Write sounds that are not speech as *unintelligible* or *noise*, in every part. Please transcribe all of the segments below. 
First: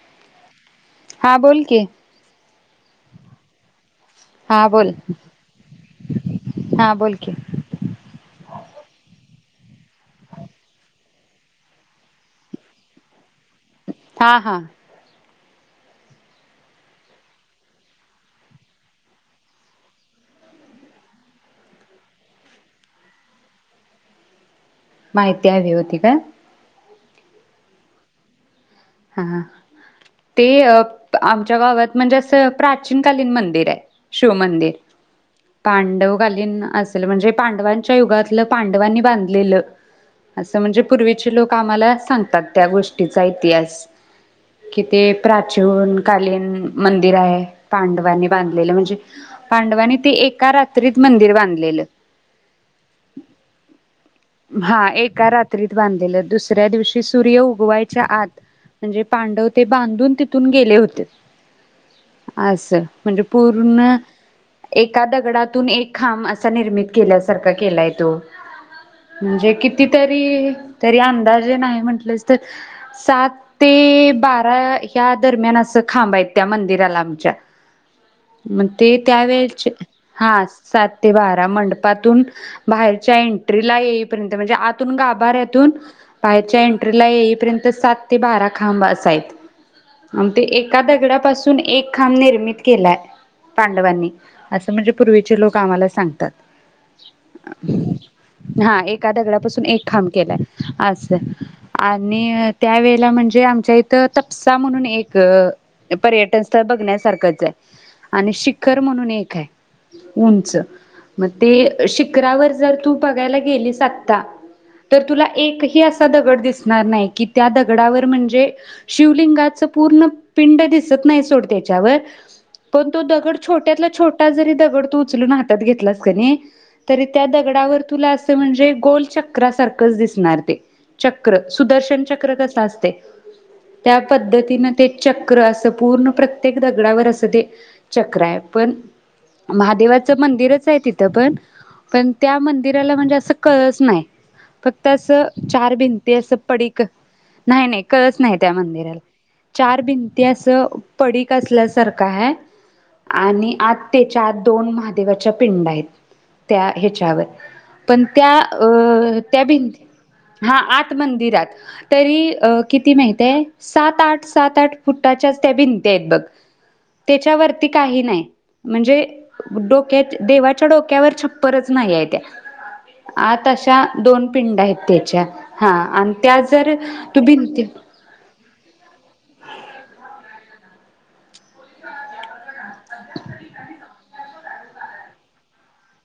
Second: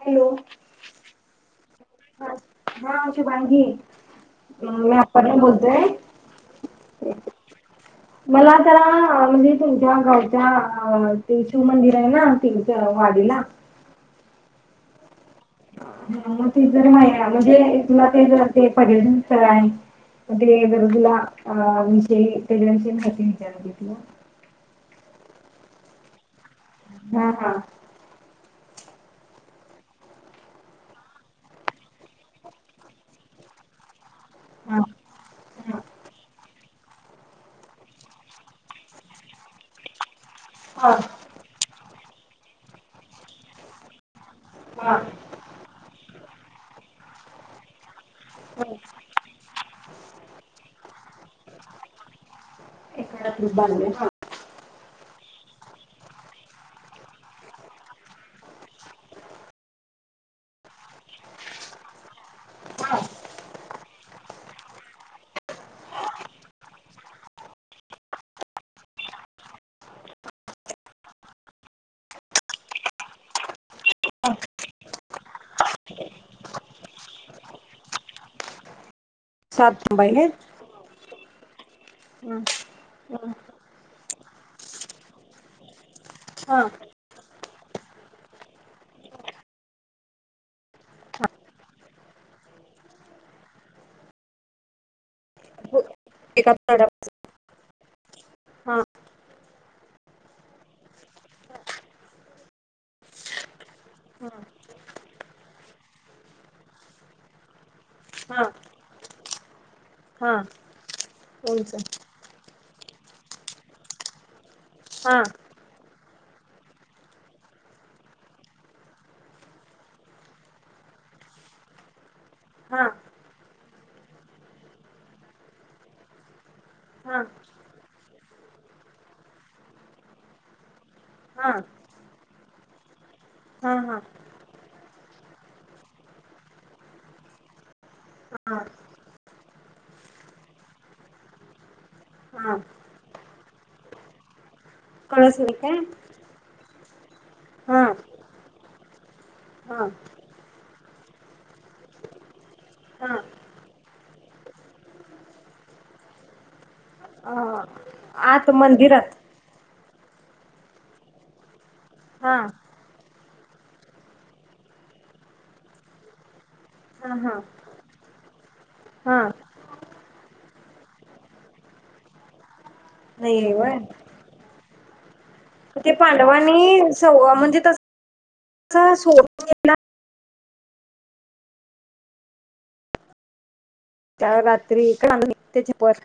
Hello हा बोल की. हा शुभांगी हा बोल मी अपर्णा बोलतेय. हा बोल की मला जरा म्हणजे तुमच्या गावच्या ते शिव मंदिर आहे ना ते वाडीला. आ हा. हा मग ते जर मा म्हणजे तुला ते जर ते पर्यटन स्थळ आहे, म ते जर तुला अ विषयी त्याच्याविषयी माहिती विचारते तुला. माहिती हवी होती काय. हा हा! हा ते आमच्या गावात म्हणजे असं प्राचीन कालीन मंदिर आहे. शिवमंदिर हा पांडवकालीन अस. म्हणजे पांडवांच्या युगातलं पांडवांनी बांधलेलं. असं म्हणजे हा पूर्वीचे लोक आम्हाला. सांगतात त्या गोष्टीचा इतिहास. कि हा ते प्राचुन कालीन मंदिर आहे. पांडव वानी बांधलेलं म्हणजे, पांडवांनी ती एका रात्रीत मंदिर बांधलेलं. एखादा बांधले हां एक का रात्रीत बांधलेलं दुसऱ्या दिवशी सूर्य उगवायच्या आत. म्हणजे पांडव ते बांधून तिथून गेले होते. आसं म्हणजे पूर्ण एका दगडातून एक खांब असा निर्मित केल्यासारखा केलाय तो. म्हणजे कितीतरी तरी अंदाजे नाही म्हटलेच तर सात ते बारा ह्या दरम्यान अस खांब आहेत त्या मंदिराला आमच्या. म ते त्यावेळचे सात बाई हां, आहेत सात ते बारा मंडपातून हा बाहेरच्या एंट्रीला येई पर्यंत म्हणजे आतून गाभाऱ्यातून बाहेच्या हा एंट्रीला येईपर्यंत त सात ते बारा खांब असायत. आण् ते एक का दगडापासून एक खांब निर्मित केलाय पांडवांनी. असं म्हणजे पूर्वीचे लोकं आम्हाला सांगतात. एका तळ्यात. हा हां, एका दगडापासून एक खांब. केलाय आसं. आणि, त्या वेळेला म्हणजे जे आमच्या इथं तपसा म्हणून एक पर्यटन स्थळ बघण्यासारखंच आय. आणि शिखर म्हणून एक हाय हा उंच. म ते कोणचं? अ शिखरावर जर तू बघायला गेलीस आत्ता तर हा तुला एकही अस् ता दगड दिसणार नाही की त्या दगडावर म्हणज् जे शिवलिंगाच पूर्ण पिंड दिसत नाही सोड त्याच्यावर, हा पण तो दगड छोट्यातला छोटा जरी दगड तू उचलून हातात घेतलास कनी, तरी हा त्या दगडावर तुला असं म्हणजे गोल चक्रासारखंच दिसणार ते चक्र. हा सुदर्शन चक्रच असं असतंय. हा त्या पद्धतीनं ते चक्र असं पूर्ण प्रत्येक दगडावर असं ते चक्र आय, हा पण महादेवाचं मंदिरच आहे तिथं पण पण, त्या हा मंदिराला म्हणजे असं कळस नाही. फक्त असं, कळस नाही चार काय भिंती असं पडीक नाही-नाही हा कळस नाही त्या मंदिराला. चार हा भिंती असं पडीक असल्यासारखा हाय, हा आणि आत त्येच्या दोन महादेवाच्या पिंड आहेत. त्या हेच्यावर अ पण त्या आत अ मंदिरात त्या भिंत् हां आत मंदिरात. तरी हा अ किती माहितय, सात-आठ, सात-आठ फुटाच्याच त्या भिंती आहेत बघ. हा हा तेच्यावरती काही नाही, म्हणजे हा डोक्यात देवाच्या डोक्यावर छप्परच नाहीआय त्या. आत नाही अशा व्हय दोन पिंड आहेत. तेच्या हा आणि त्या जर तू भिंतीत् अस सोडून् रात्री इकडं आणून निघ तेचे पर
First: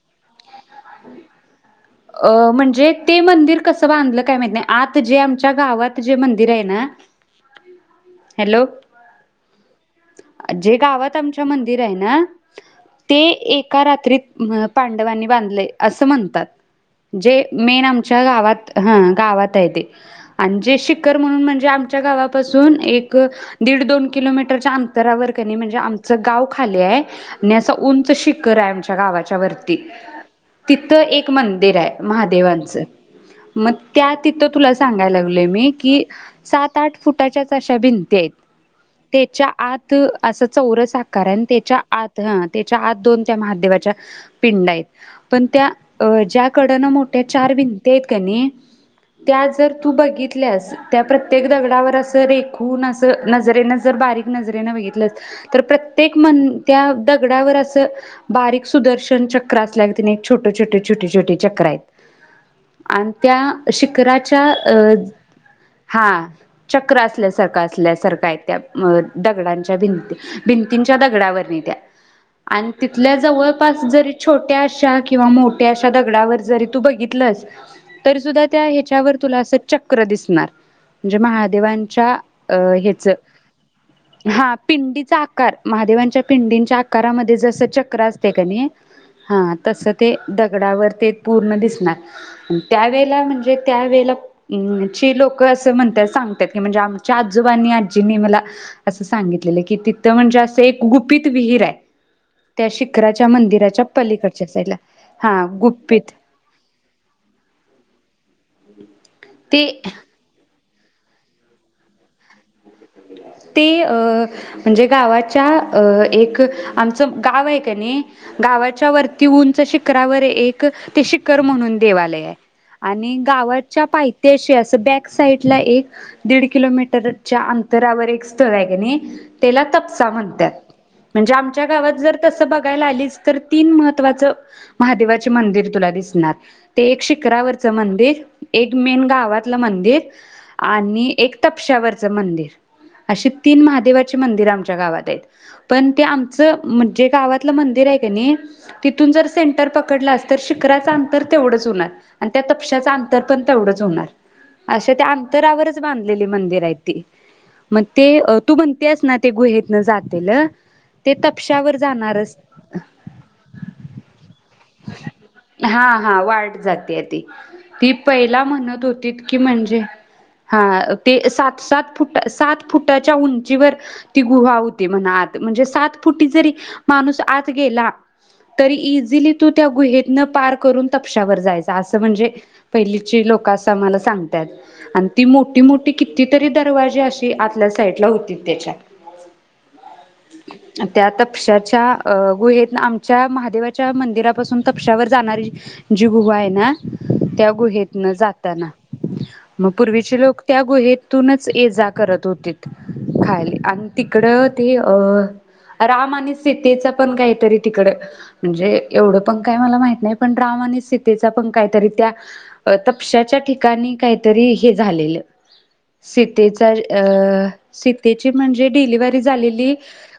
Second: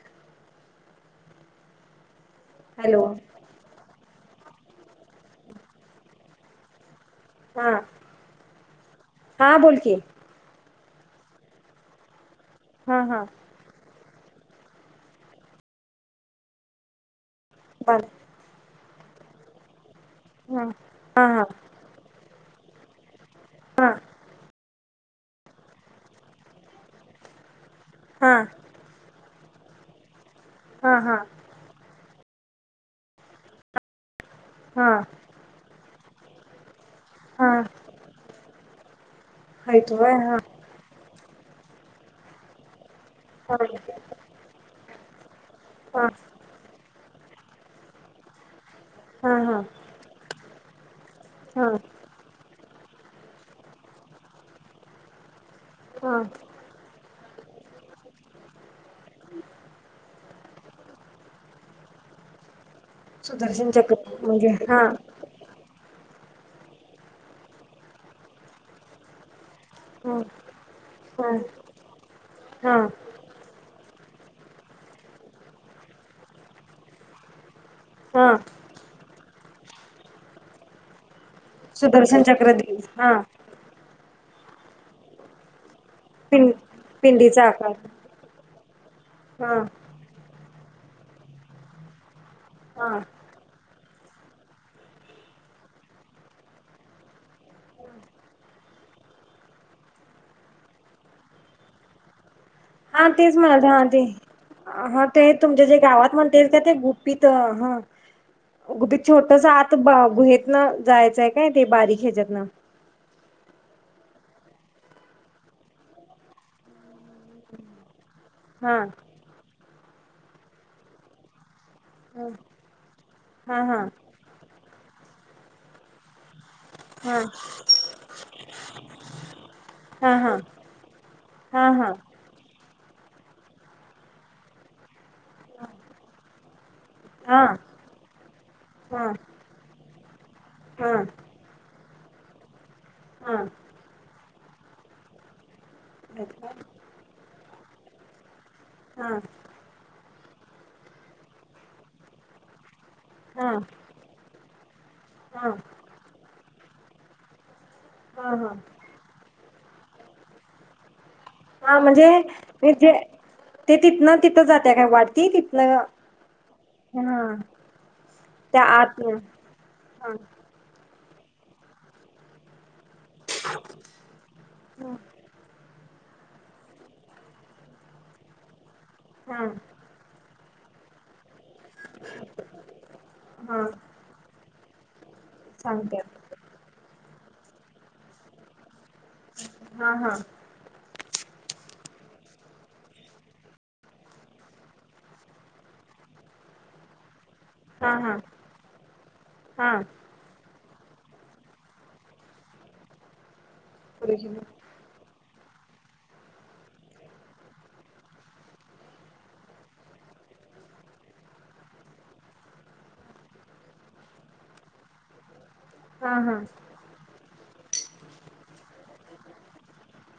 *inaudible* अ् म्हणजे हॅलो ते मंदिर कसं बांधलं? काय माहित नाही आत जे आमच्या गावात जे मंदिर आहे ना हं हॅलो हां बोल की जे गावात आमच्या मंदिर आहे ना हा ते हा एका रात्रीत अ पांडवांनी बांधलंय. असं म्हणतात. जे मेन बर आमच्या गावात हं गावात हाय ते आणि हा जे शिखर हा म्हणून म्हणजे आमच्या गावाव् पसून एक दिड, दोन किलोमीटरच्या अंत तरावर म्हणजे कनी आमचं गाव खाली हाय अस् उंच हा हा शिखर हाय आमच्या गावाच्या वर ती हा तिथं हा एक मंदिर हाय. महादेवांच मग त्यात तिथं तुला हा सांगाय लागलोय मी की सात साठ हा फुटाच्याच अश्या भिंती हाईत. तेच्या हायत आत व्हय हा असं चौरस आ कारण तेच्या आत ह तेच्या आत दोन त्या हा महादेवाच्या पिंड आहेत. पण त्या हा अ ज्याकडनं मो ते चार भिंती आहेत कणी त्या हा जर तू बघितल्यास त्या प्रत्येक हा दगडावर असं रे खून असं नजरेनं जर बारीक नजरेनं बघितलस तर प्रत्येक हा मन त्या दगडावर असं बारीक सुदर्शन चक्र असल्याग तिने छोटे छोटे, छोटे छोटे चक्र हाईत. आणि त्या सुदर्शन चक्र शिखराच्या म्हणजे हा अ हा. चक्र असल्यासारखं असल्यासारखं आहे त्या म दगडांच्या भिंती हा भिंतींच्या हा दगडावरनी त्या आणि हा तिथल्या जवळपास जरी छोट्या शा किंवा मोठ्या अशा दगडावर जरी तू बघितलंस. तरी हा सुद्धा त्या हेच्यावर तुला असं चक्र दिसणार. म्हणजे महादेवांच्या सुदर्शन चक्र अ देईल हेच हा हा पिंडीचा आकार महादेवांच्या पिं पिंडींच्या आकारामध्ये पिंडीचा जसं आकार चक्र असतय कनी हा तस. दगडावर ते पूर्ण दिसणार. अन हा त्यावेळेला म्हणजे त्या वेळेला अ ची लोक असं म्हणतात सांगतात की म्हणजे आमच्या आजोबांनी आजींनी मला असं सांगितलेलं की तिथं म्हणजे असं एक गुपित विहीर हाय. त्या हा शिखरच्या तेच म्हणाले हा मंदिराच्या ते पलीकडच्या साईडला. हा ते तुमच्या जे गावात म्हणता ये का ते गुपित हं गुपित छोटस आत ते बा गुहेत न जायचंय काय ते बारीक हेच्यातन ते अ म्हणजे गावाच्या अ एक आमचं गाव आहे कनी हा गावाच्या वरती उंच शि - - शिकरावर एक ते शिखर म्हणून देवालय हा हाय आणि हा गावाच्या पाहित्याशी असं अस बॅक साईटला एक दिड हा किलोमीटरच्यां आंत अंतरावर एक स्थळ हाय कनी तेला तपसा हा हा म्हणत्यात म्हणजे आमच्या हा गावात जर तस बघ काय *unintelligible* तीन महत्वाचं महादेव हाइत. मंदिर तुला दिसणार ते एक हा हा शिखरावरच मंदिर. एक मेन हा गावातलं मंदिर. हा आणि एक तपशावर चं मंदिर अशी हा हा तीन महादेवाचे मंदिर आमच्या गावात हाइत. पण ते आमचं म्हणजे गावात तिथलं मंदिर आहे कनी हा तिथून जर सेंटर पकडलास. तर शिखराचा अंतर तेवढच होणार त्या तपशचां अंतर अंतर पण हा तेवढंच होणार अस ते हा अंतरावरच बांधलेली मंदिर आहेत. ते मग ते हा तू म्हणतेस ना ते गुहेत तितन जातेल. ते तपशावर हा म्हणजे जाणारस ते तिथनं तिथं जाते काय वाटती तिथनं हा हा वाट जातेय ती हा ती पहिला त्या म्हणत आत होती की म्हणजे हा हा ते सात सात फुट सात त्याच्या उंचीवर ती गुहा होती म्हणा आत म्हणजे सात कुठे जरी माणूस आत गेला? तरी इझिली हा तू त्या गुहेतन पार् करून तपश्यावर जायच. असं म्हणजे पहिलीची लोक हा असं आम्हाला सांगत्यात आ ती मोठी मोठी सांगत्यात कितीतरी दरवाजे अस ती आतल्या साईडला होतीत त्याच्या हा हा त्या तपशाच्या गुहेेत आमच्या महादेवाच्या मंदिरापासून तपशावर जाणारी जी गुहा आहे ना त्या त्या हा हा गुहेतन जाताना मग हा पूर्वीचे लोक त्या गुहेतूनच ये जात. करत होतीत खायले. आणि पुरुष तिकडं ते अ राम आणि सीतेचा पण काहीतरी तिकड म्हणजे एवढं पण काय मला माहित नाही पण राम आणि सीतेचा पण काहीतरी त्या तपशाच्या ठिकाणी काहीतरी हे झालेलं. हा हा सीतेचा अ सीतेची म्हणजे डिलिवरी झालेली.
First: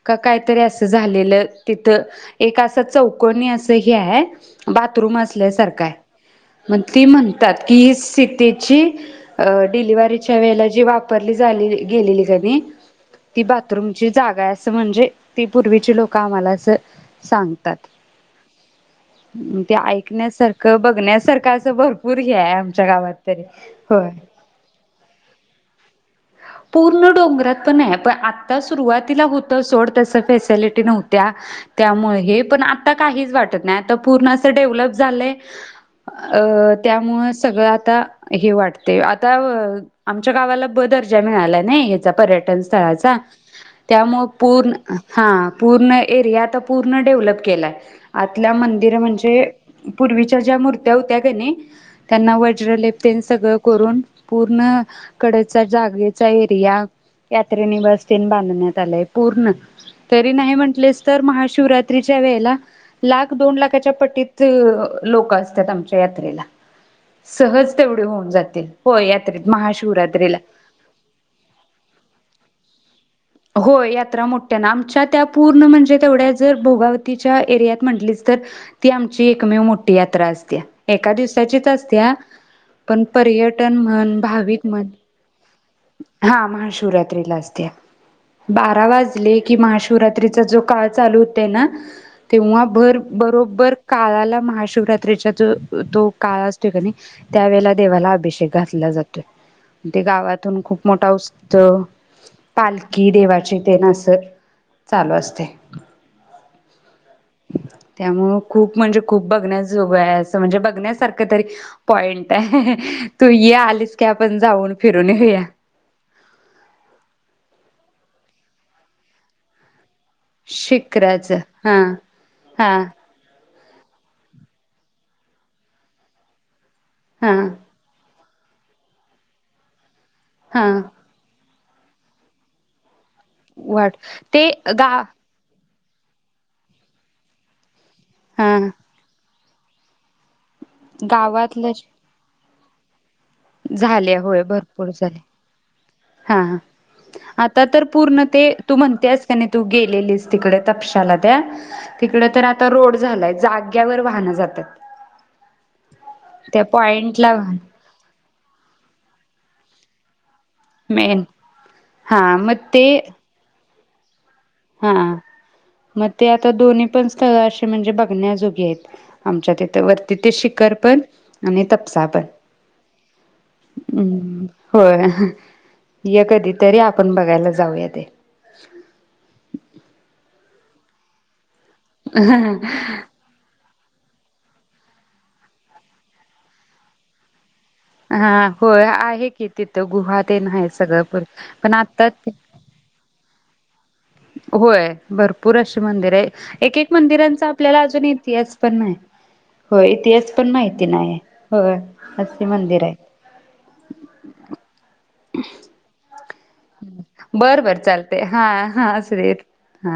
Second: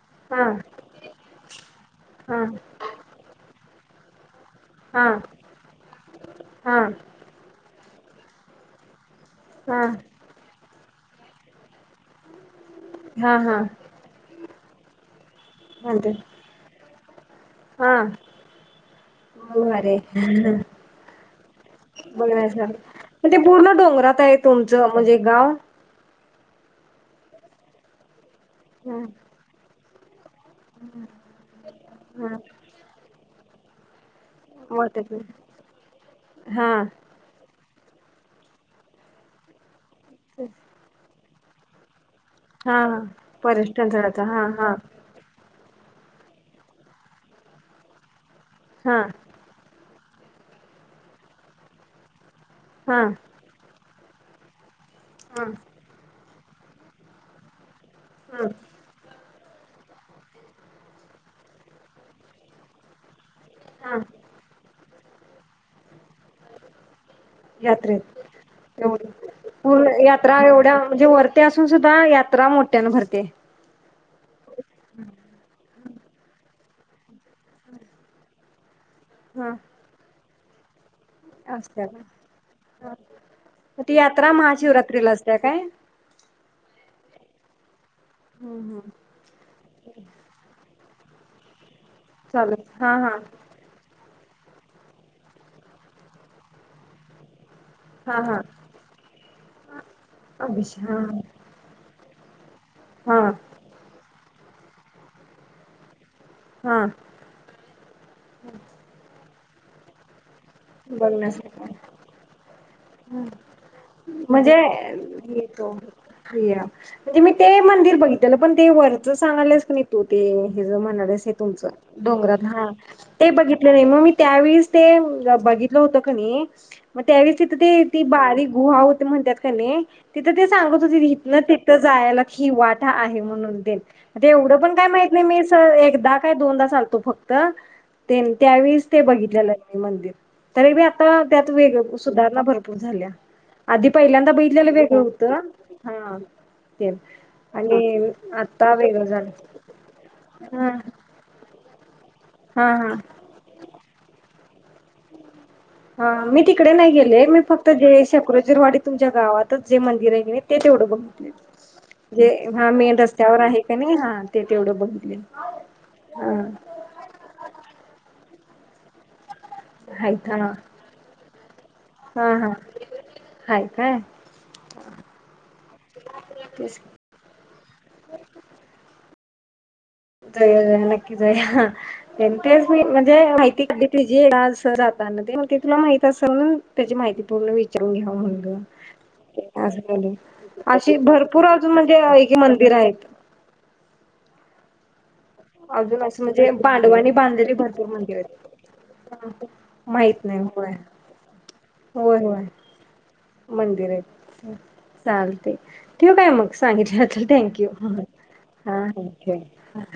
का हा हा काहीतरी असं झालेलं तिथं एक हा असं चौकोनी अस हे हाय बाथरूम असल्यासारख हाय हा मग ती म्हणतात की, सीतेची आ हा डिलिव्हरीच्या वेळेला जी वाप- पल्ली झालेली गेलेली कणी हा ती हा बाथरूमची जागा आहे असं म्हणजे ती पूर्वीची म्हणते लोकं आम्हाला अस सांगतात हा मग ते भारी आहे ऐकण्यासारखं बघण्यासारखं असं भरपूर हे बघण्यासारखं आमच्या गावात मग ते तरी पूर्ण होय. डोंगरात आहे तुमचं म्हणजे गाव पूर्ण डोंगरात पण नाही पण आत हा सुरुवातीला होत सोड तस फेस लिटी नव्हत्या त्यामुळे हा हे पण आता काहीच वाट उठत नाही तब पूर्ण अस डेव्हलप मोठे झालंय. अ हा त्यामुळे सगळ आता हे वाटते आता अ आमच्या गावाला दर्जा मिळालाय नई पर्यटन हा हा स्थळाचा पर्यटन स्थळाचा त्यामुळे हा हा पूर्ण हा पूर्ण एरिया आता पूर्ण डेव्हलप केलाय. आतल्या मंदिर हा म्हणजे पूर्वीच्या ज्या मूर्त्या होत्या कणी त्यांना व हा *unintelligible* सगळं करून पूर्ण हा कडेचा जागेचा एरिया यात्रेने बस बांधण्यात आलंय पूर्ण. तरी नाही म्हणलीस तर महाशिवरात्रीच्या वेळेला लाख दोन लाखाच्या हा पटीत लोक असतात आमच्या यात्रेला. सहज यात्रेत तेवढे होऊन जातील. हो तेवढी यात्रेत पूर्ण महाशिवरात्रीला यात्रा एवढ्या म्हणजे वरती असून सुद्धा यात्रा मोठ्यान भर होय या यात्रा मो आमच्या त्या पूर्ण म्हणजे तेवढ्या जर भोगावतीच्या एरियात म्हटलीस तर ती आमची हा एकमेव मोठी यात्रा अस त्या एका दिवसाचीच असत्या. पण पर्यटन मग ती म्हण, यात्रा भाविक म्हण महाशिवरात्रीला असत्या काय हा महाशिवरात्रीला असत्या. हं बारा हं वाजले की महाशिवरात्रीचा जो काळ चालू होतय ना तेव्हा चालेल भर हां हां बरोबर काळाला महाशिवरात्रीचा जो तो काळ असतोय की नाय त्यावेळेला देवाला हां हां अभिषेक घातला जातोय ते गावातून खूप अभिषेक हां मोठा उत्सव ताल गी हां देे वाची तेन असल चालू असते हां त्यामुळ खूप म्हणजे खूप बघण्या जोग आहे आज त म्हणजे बघण्यासारखं तरी पॉईंट आहे तू ये आलीस की आपण म्हणजे जाऊन फिरून येऊया. येतो प्रिया म्हणजे मी ते मंदिर बघि त्याला पण ते वरचं सांगआल्यास की नी तू ते हेज म्हणाल्यास काय शिखराचं तुमचं हा डोंगरात हा ते बघित ने मग मी त्यावेळीस ते बघितलं होत कनी मग त्यावेळीच हा किती बारीक गुहा होतं हणत्यात कनी तिथं ते हा सांगत होती हित ना ते तर जायला की ही वाटा आहे म्हणून देइल वाट ते एवढं पण काय गा माहित नाही मी तर एकदा काय दोनदा चालतो फक्त तेन ते हा त्यावेळीस ते बघितलेला आहे. मंदिर तरी बी आता त्यात गावातलं वेगळ गुश ना भरपूर झाल्या आधी झाले पहिल्यांदा होय बघितलेलं भरपूर वेगळं झाले होतं हा ते आता तर आणि पूर्ण ते आता तू वेगळं म्हणतेस झालं काय नाही तू गेलेलीस तिकडे हा तपशाला त्या तिकडे तर आता हा हा रोड झाला आहे, जाग्यावर वाहन जात तक हा मी तिकडे नाही गेले मी फक्त ज सक्रोजरवाडी तुमच्या गावात त जे मंदिर आहे की नाय ते तेवढं बघ, मेन जे मग हा ते मेन रस्त्यावर आहे पे नाही हा ते तेवढं हा बघितले म ते हा आता दोन्ही पण स्थळ अशी म्हणजे बघण्याजो गीयेत आमच्या तिथं वरती हायत ते हा शिखर पण आणि तपसा पण हा हा हाय काय उ होय, ये कधी तरी तेच आपण बघायला जाऊया ते जाऊया नक्की जाऊया हा पण तेच मी म्हणजे माहिती *unintelligible* ते जे आस जाताना ते मी ते तुला माहित असल म्हणून तेजी माहिती पूर्ण वि हा होय आहे की तिथं गुहा तेन आहे *unintelligible* अशी सगळं पण भरपूर अजून पण म्हणजे आता एक मंदिर आहेत. होय. भरपूर अशी अजून मंदिर असं आय म्हणजे एक एक पांडवांनी मंदिरांचा बांधलेली आपल्याला भरपूर अजून मंदिर इतिहास पण न्हाय आहेत. होय माहित इतिहास नाही पण होय माहिती नाय, होय असि मंदिर आयत. मंदिर आहेत. चालते ठेवू काय मग सांगितल्याबद्दल बर थँक्यू. बर चालते हा हा असूदेत हा